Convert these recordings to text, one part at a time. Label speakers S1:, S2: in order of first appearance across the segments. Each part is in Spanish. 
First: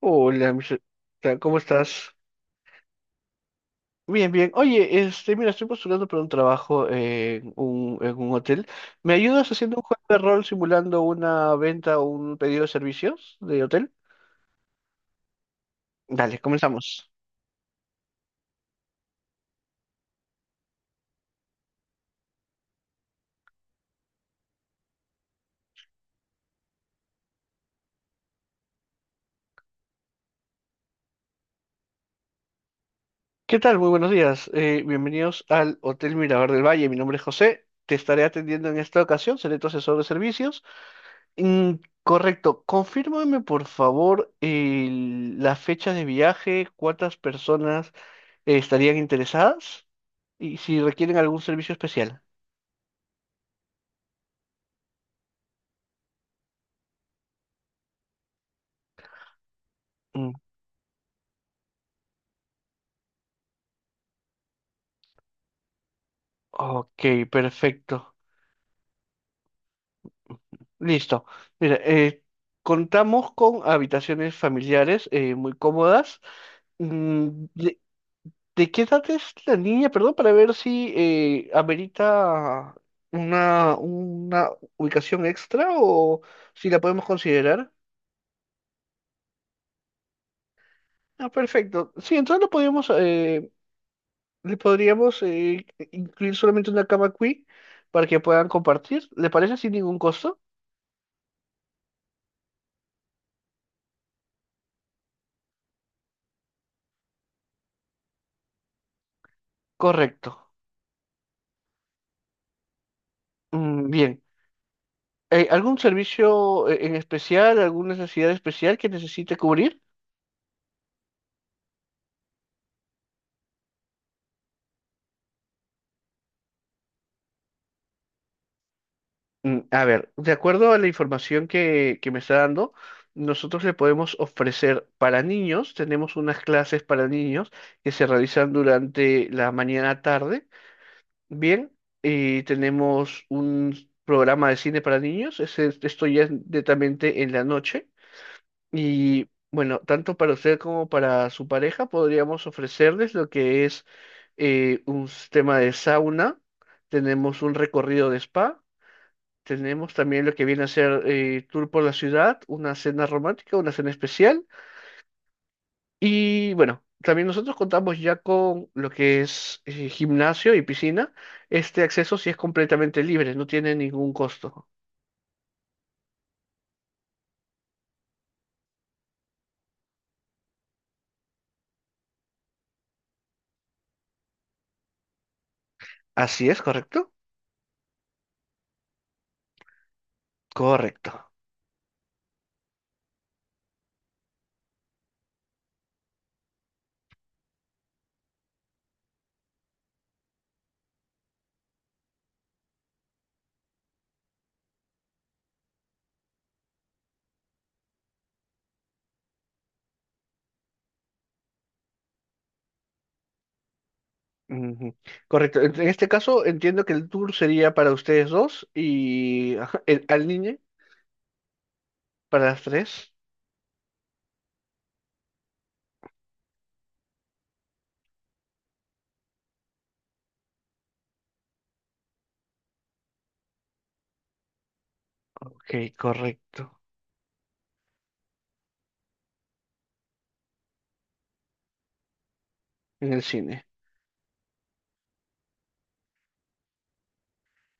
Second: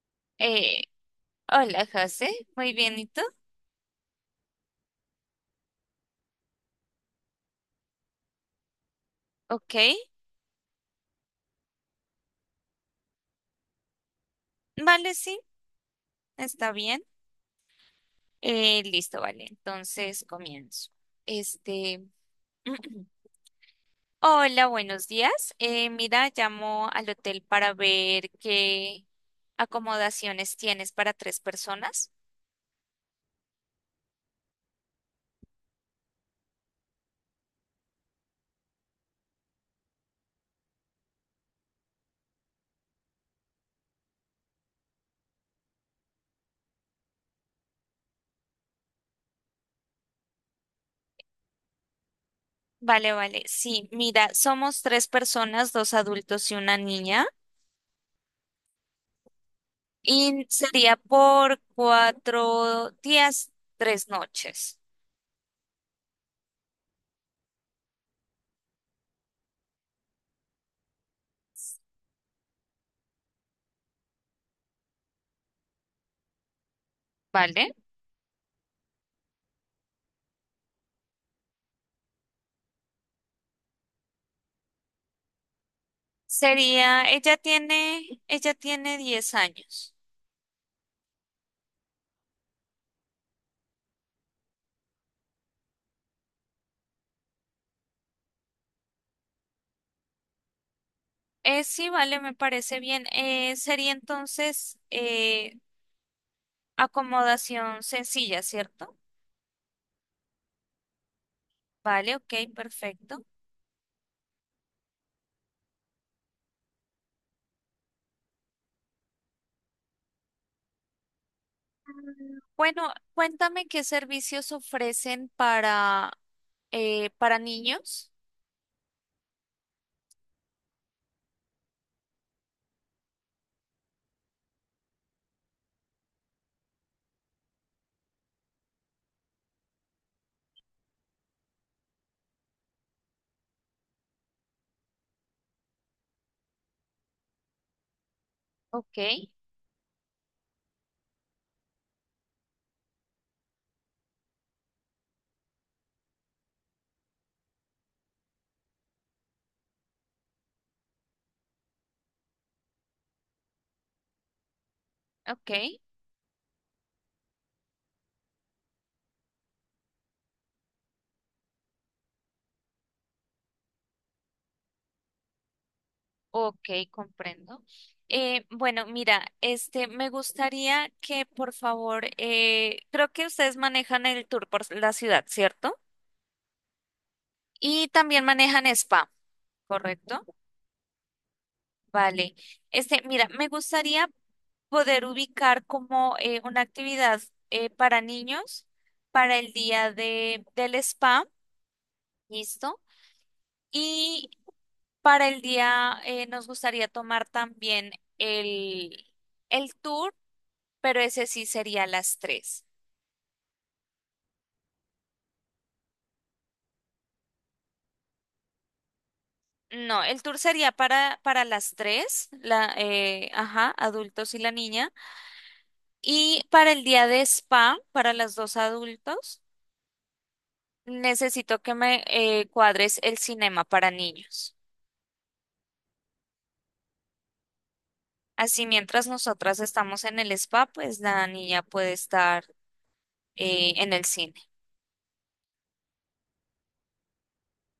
S1: Hola,
S2: Eh,
S1: ¿cómo
S2: Hola,
S1: estás?
S2: José. Muy bien, ¿y tú?
S1: Bien, bien. Oye, este, mira, estoy postulando para un trabajo en un hotel. ¿Me ayudas
S2: Ok.
S1: haciendo un juego de rol simulando una venta o un pedido de servicios de hotel?
S2: Vale, sí,
S1: Dale,
S2: está bien.
S1: comenzamos.
S2: Listo, vale. Entonces comienzo. Este. Hola, buenos días. Mira, llamo al hotel para ver qué acomodaciones tienes para tres personas.
S1: ¿Qué tal? Muy buenos días. Bienvenidos al Hotel Mirador del Valle. Mi nombre es José. Te estaré atendiendo en esta ocasión. Seré tu asesor de servicios. Mm, correcto. Confírmame, por favor, la fecha de viaje, cuántas personas estarían interesadas y si requieren algún servicio especial.
S2: Vale, vale. Sí, mira, somos tres personas, dos adultos y una niña.
S1: Mm.
S2: Y sería por 4 días, 3 noches.
S1: Ok, perfecto. Listo. Mira, contamos con habitaciones familiares muy cómodas. Mm,
S2: ¿Vale?
S1: ¿De, de qué edad es la niña? Perdón, para ver si amerita una ubicación extra o si la podemos
S2: Sería, ella
S1: considerar.
S2: tiene, ella tiene 10 años.
S1: Ah, perfecto. Sí, entonces lo podemos Le podríamos incluir solamente una cama queen para que puedan compartir. ¿Le parece sin ningún costo?
S2: Sí, vale, me parece bien. Sería entonces acomodación sencilla, ¿cierto?
S1: Correcto.
S2: Vale, ok, perfecto.
S1: Bien. ¿Algún servicio en especial, alguna necesidad especial que necesite cubrir?
S2: Bueno, cuéntame qué servicios ofrecen para niños.
S1: A ver, de acuerdo a la información que me está dando, nosotros le podemos ofrecer para niños, tenemos unas clases para niños que se realizan durante la mañana-tarde. Bien, y tenemos un programa de cine para niños. Esto ya es netamente en la noche.
S2: Ok,
S1: Y bueno, tanto para usted como para su pareja podríamos ofrecerles lo que es un sistema de sauna. Tenemos un recorrido de spa. Tenemos también lo que viene a ser tour por la ciudad, una cena romántica, una cena especial.
S2: ok,
S1: Y bueno, también nosotros contamos ya con lo que es gimnasio y piscina. Este acceso sí es completamente libre, no tiene ningún costo.
S2: ok, comprendo. Bueno, mira, este, me gustaría que por favor, creo que ustedes manejan el tour por la ciudad, ¿cierto?
S1: Así es, ¿correcto?
S2: Y también manejan spa, ¿correcto?
S1: Correcto.
S2: Vale. Este, mira, me gustaría poder ubicar como una actividad para niños para el día del spa, ¿listo? Y para el día nos gustaría tomar también el, el tour, pero ese sí sería a las 3.
S1: Ujú. Correcto. En este caso entiendo que el tour sería para ustedes dos y, ajá,
S2: No, el
S1: al
S2: tour
S1: niño
S2: sería para las tres,
S1: para las tres.
S2: ajá, adultos y la niña. Y para el día de spa, para los dos adultos, necesito que me cuadres el cinema para niños.
S1: Ok, correcto.
S2: Así mientras nosotras estamos en el spa, pues la niña puede estar
S1: En el cine.
S2: en el cine.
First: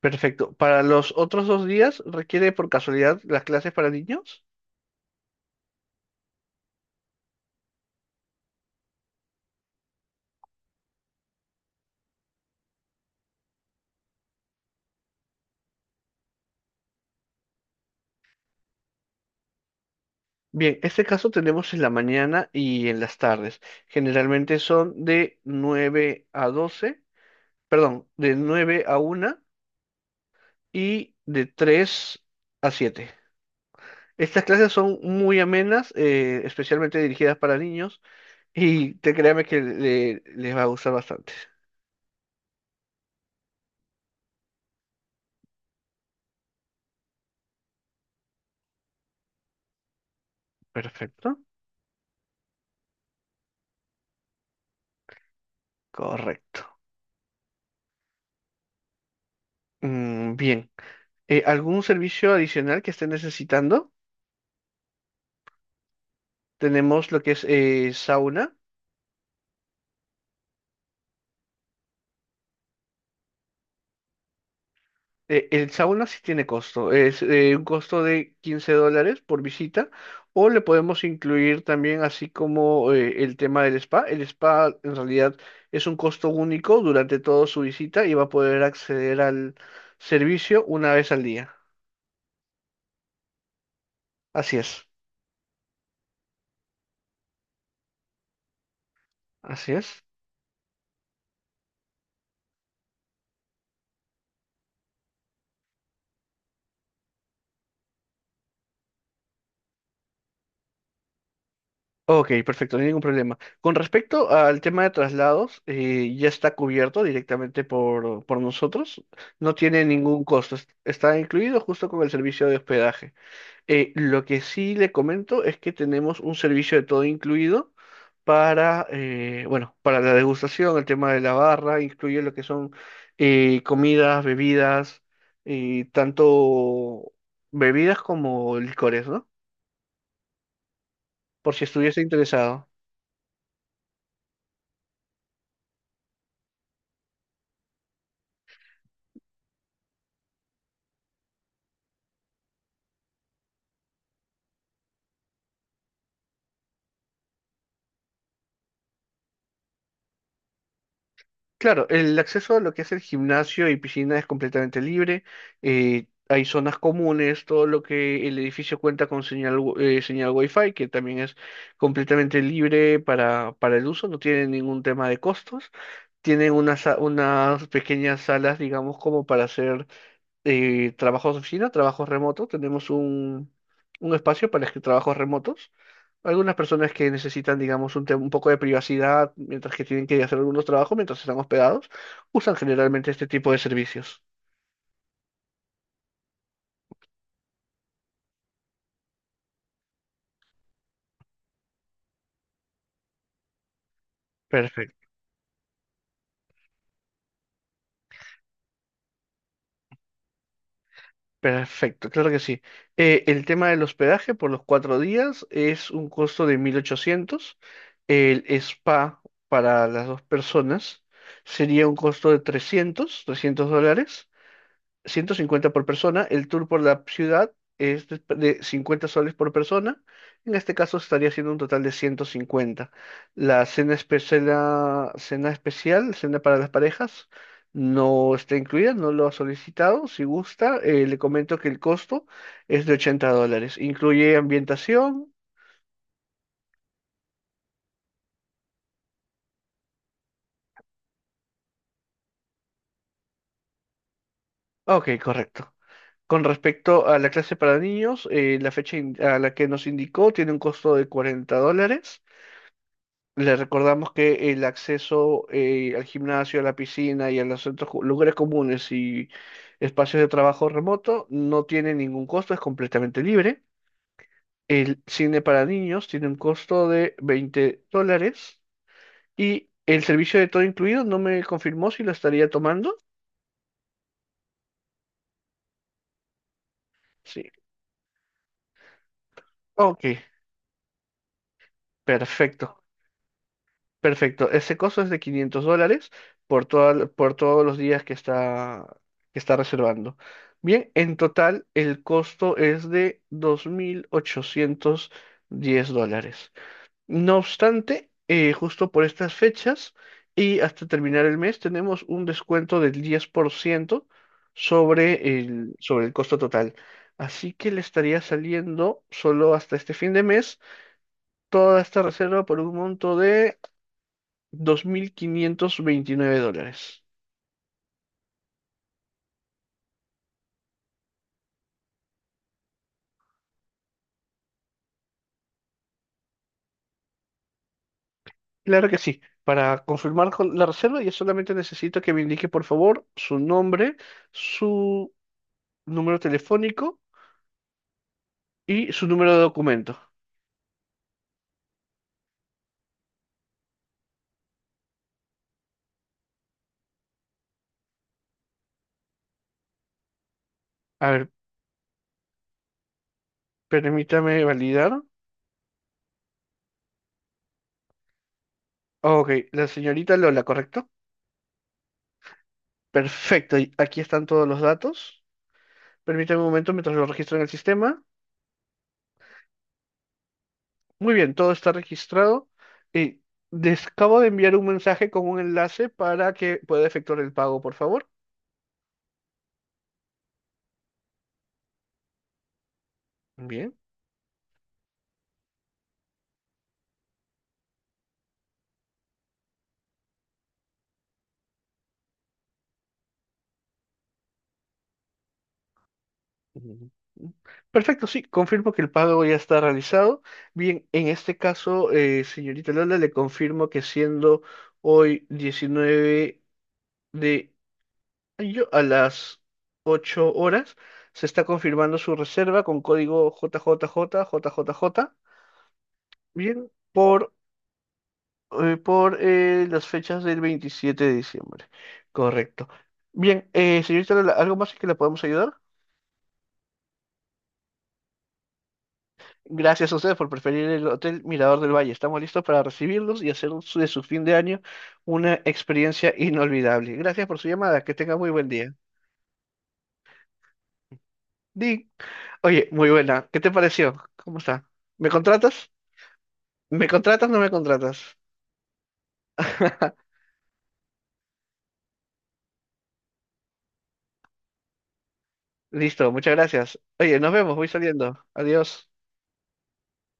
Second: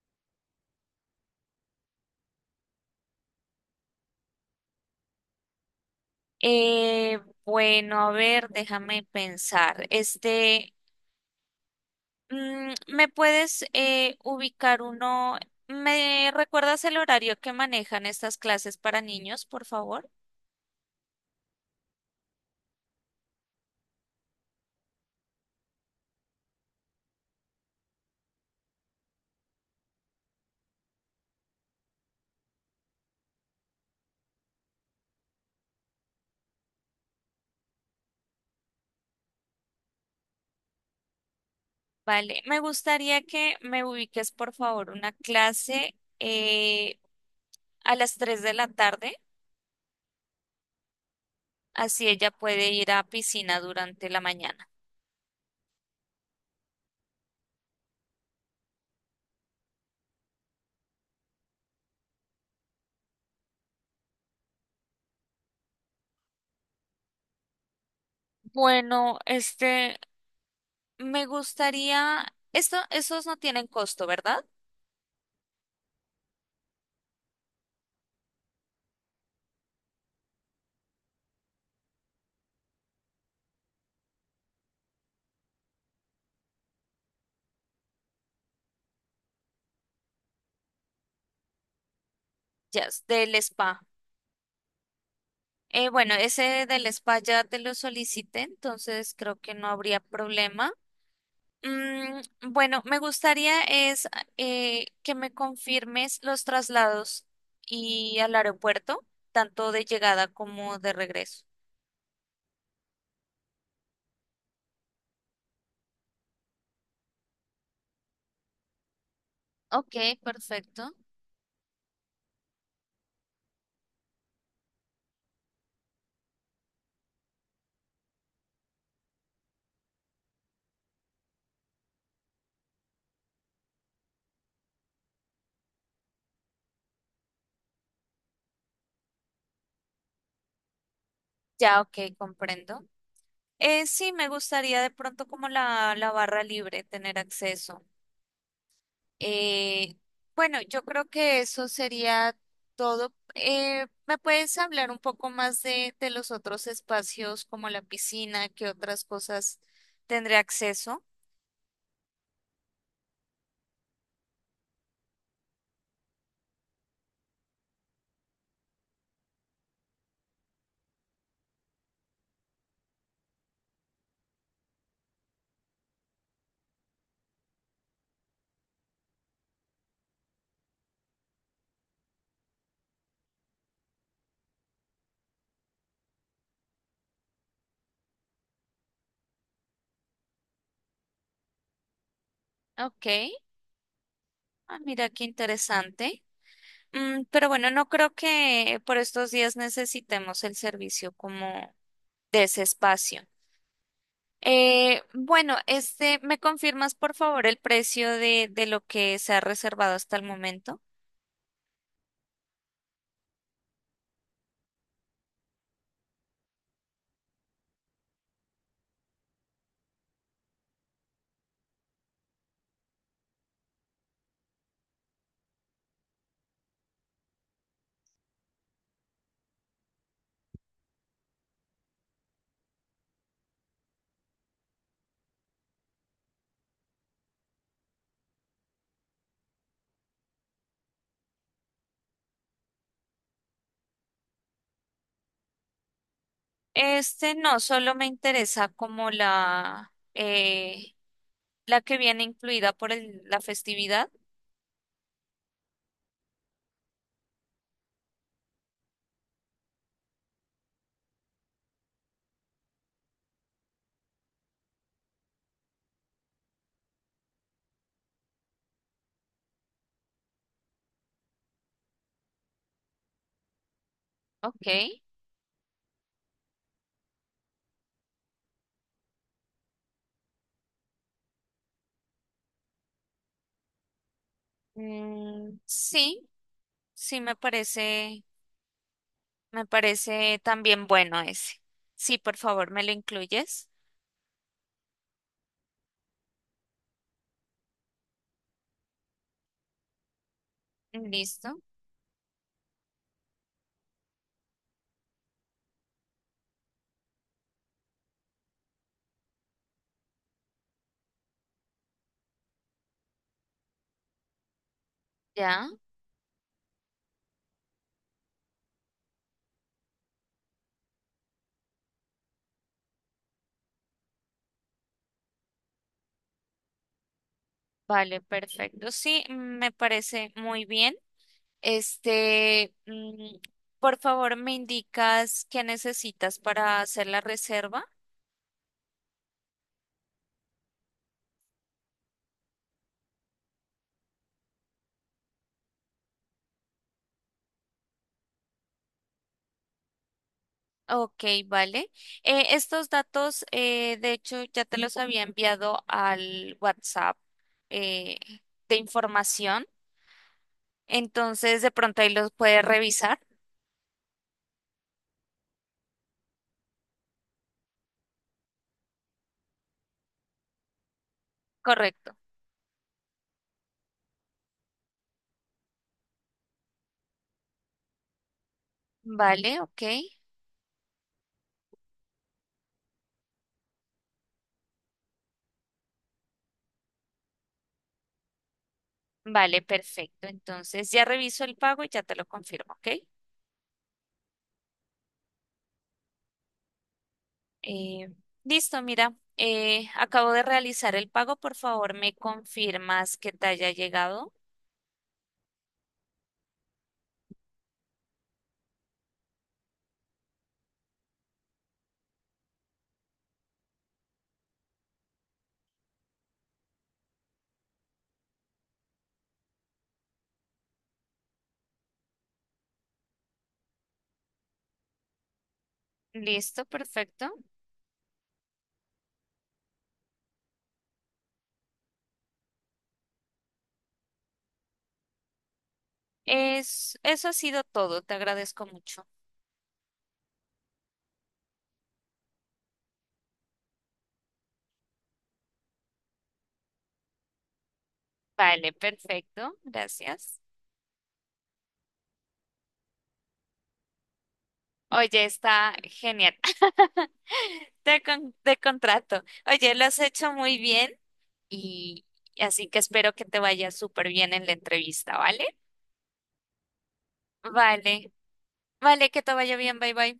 S1: Perfecto. Para los otros 2 días, ¿requiere por casualidad las clases para niños?
S2: Eh, bueno, a ver, déjame pensar. Este, ¿me puedes ubicar uno? ¿Me recuerdas el horario que manejan estas clases para niños, por favor?
S1: Bien, este caso tenemos en la mañana y en las tardes. Generalmente son de 9 a 12, perdón, de 9 a 1 y de 3 a 7. Estas clases son muy amenas, especialmente dirigidas para niños y te créame que les va a gustar bastante.
S2: Vale, me gustaría que me ubiques, por favor, una clase a las 3 de la tarde,
S1: Perfecto,
S2: así ella puede ir a piscina durante la mañana.
S1: correcto. Bien. ¿Algún servicio adicional que esté necesitando? Tenemos lo que es sauna.
S2: Bueno, este, me gustaría, esto, esos no tienen costo, ¿verdad?
S1: El sauna sí tiene costo, es un costo de $15 por visita, o le podemos incluir también, así como el tema del spa. El spa en realidad es un costo único durante toda su visita y va a poder acceder al servicio una vez al día.
S2: Ya, es del spa.
S1: Así es,
S2: Bueno, ese del spa ya te lo solicité, entonces creo que no
S1: así
S2: habría
S1: es.
S2: problema. Mm, bueno, me gustaría es que me confirmes los traslados y al aeropuerto, tanto de llegada como de regreso.
S1: Ok, perfecto, no hay ningún problema. Con respecto al tema de traslados, ya está cubierto directamente por nosotros, no tiene
S2: Ok,
S1: ningún costo,
S2: perfecto.
S1: está incluido justo con el servicio de hospedaje. Lo que sí le comento es que tenemos un servicio de todo incluido, bueno, para la degustación, el tema de la barra, incluye lo que son comidas, bebidas, tanto bebidas como licores, ¿no? Por si
S2: Ya, ok,
S1: estuviese interesado.
S2: comprendo. Sí, me gustaría de pronto como la barra libre tener acceso. Eh, bueno, yo creo que eso sería todo. ¿Me puedes hablar un poco más de los otros espacios como la piscina, qué otras cosas tendré acceso?
S1: Claro, el acceso a lo que es el gimnasio y piscina es completamente libre. Hay zonas comunes, todo lo que el edificio cuenta con señal, señal Wi-Fi, que también es completamente libre para el uso, no tiene ningún tema de costos. Tienen unas pequeñas salas, digamos, como para hacer trabajos de oficina, trabajos remotos. Tenemos un espacio para trabajos remotos. Algunas personas que necesitan, digamos, un poco de privacidad mientras que tienen que hacer algunos trabajos, mientras están hospedados, usan
S2: Ok,
S1: generalmente este tipo de servicios.
S2: ah, mira qué interesante. Pero bueno, no creo que por estos días necesitemos el servicio como de ese espacio.
S1: Perfecto.
S2: Bueno, este, ¿me confirmas por favor el precio de lo que se ha reservado hasta el momento?
S1: Perfecto, claro que sí. El tema del hospedaje por los 4 días es un costo de 1.800. El spa para las 2 personas sería un costo de $300. 150 por persona. El tour por la ciudad es de 50 soles por persona, en este caso estaría siendo un total de 150. La cena especial, cena para las parejas, no está incluida, no lo ha solicitado. Si gusta, le comento que el costo es de $80, incluye ambientación.
S2: Este no, solo me interesa como la que viene incluida por la festividad.
S1: Ok, correcto. Con respecto a la clase para niños, la fecha a la que nos indicó tiene un costo de $40. Le recordamos que el acceso al gimnasio, a la piscina y a los centros, lugares comunes y espacios de trabajo remoto no tiene ningún costo, es completamente libre.
S2: Ok.
S1: El cine para niños tiene un costo de $20, y el servicio de todo incluido no me confirmó si lo estaría tomando.
S2: Mm, sí, sí me
S1: Sí.
S2: parece. Me
S1: Ok,
S2: parece también bueno ese. Sí, por favor,
S1: perfecto.
S2: me lo incluyes.
S1: Perfecto. Ese costo es de $500 por, por todos los días que está, reservando. Bien, en
S2: Listo.
S1: total el costo es de $2.810. No obstante, justo por estas fechas y hasta terminar el mes tenemos un descuento del 10% sobre
S2: Ya.
S1: sobre el costo total. Así que le estaría saliendo, solo hasta este fin de mes, toda esta reserva por un monto de $2.529.
S2: Vale, perfecto. Sí, me parece muy bien. Este, por favor, me indicas qué necesitas para hacer la reserva.
S1: Claro que sí. Para confirmar con la reserva, yo solamente necesito que me indique, por favor, su nombre, su número telefónico y su número de documento.
S2: Ok, vale. Estos datos, de hecho, ya te los había enviado al WhatsApp eh, de información.
S1: A ver,
S2: Entonces, de pronto ahí los puedes revisar.
S1: permítame validar. Ok, la señorita Lola, ¿correcto?
S2: Correcto.
S1: Perfecto, y aquí están todos los datos. Permítame un momento mientras lo registro en el sistema.
S2: Vale, ok.
S1: Muy bien, todo está registrado. Y les acabo de enviar un mensaje con un enlace para que pueda efectuar el pago, por favor.
S2: Vale, perfecto. Entonces ya reviso el pago y ya te lo confirmo, ¿ok?
S1: Bien.
S2: Eh, Listo, mira, acabo de realizar el pago. Por favor, me confirmas que te haya llegado.
S1: Ujú. Perfecto, sí, confirmo que el pago ya está realizado. Bien, en este caso, señorita Lola, le confirmo que siendo hoy 19 de mayo a las 8:00, se está confirmando su reserva con código JJJ, JJJ,
S2: Listo,
S1: bien,
S2: perfecto.
S1: por las fechas del 27 de diciembre. Correcto. Bien, señorita Lola, ¿algo más en que la podemos ayudar?
S2: Eso ha sido todo. Te agradezco mucho.
S1: Gracias a ustedes por preferir el Hotel Mirador del Valle. Estamos listos para recibirlos y hacer de su fin de año una experiencia inolvidable. Gracias por su llamada. Que tenga muy buen
S2: Vale,
S1: día.
S2: perfecto. Gracias.
S1: Di, Oye, muy buena. ¿Qué te pareció? ¿Cómo está? ¿Me
S2: Oye,
S1: contratas?
S2: está genial.
S1: ¿Me contratas o no me contratas?
S2: Te contrato. Oye, lo has hecho muy bien y así que espero que te vaya súper bien en la entrevista, ¿vale?
S1: Listo, muchas gracias. Oye, nos vemos. Voy
S2: Vale,
S1: saliendo. Adiós.
S2: vale, que te vaya bien. Bye, bye.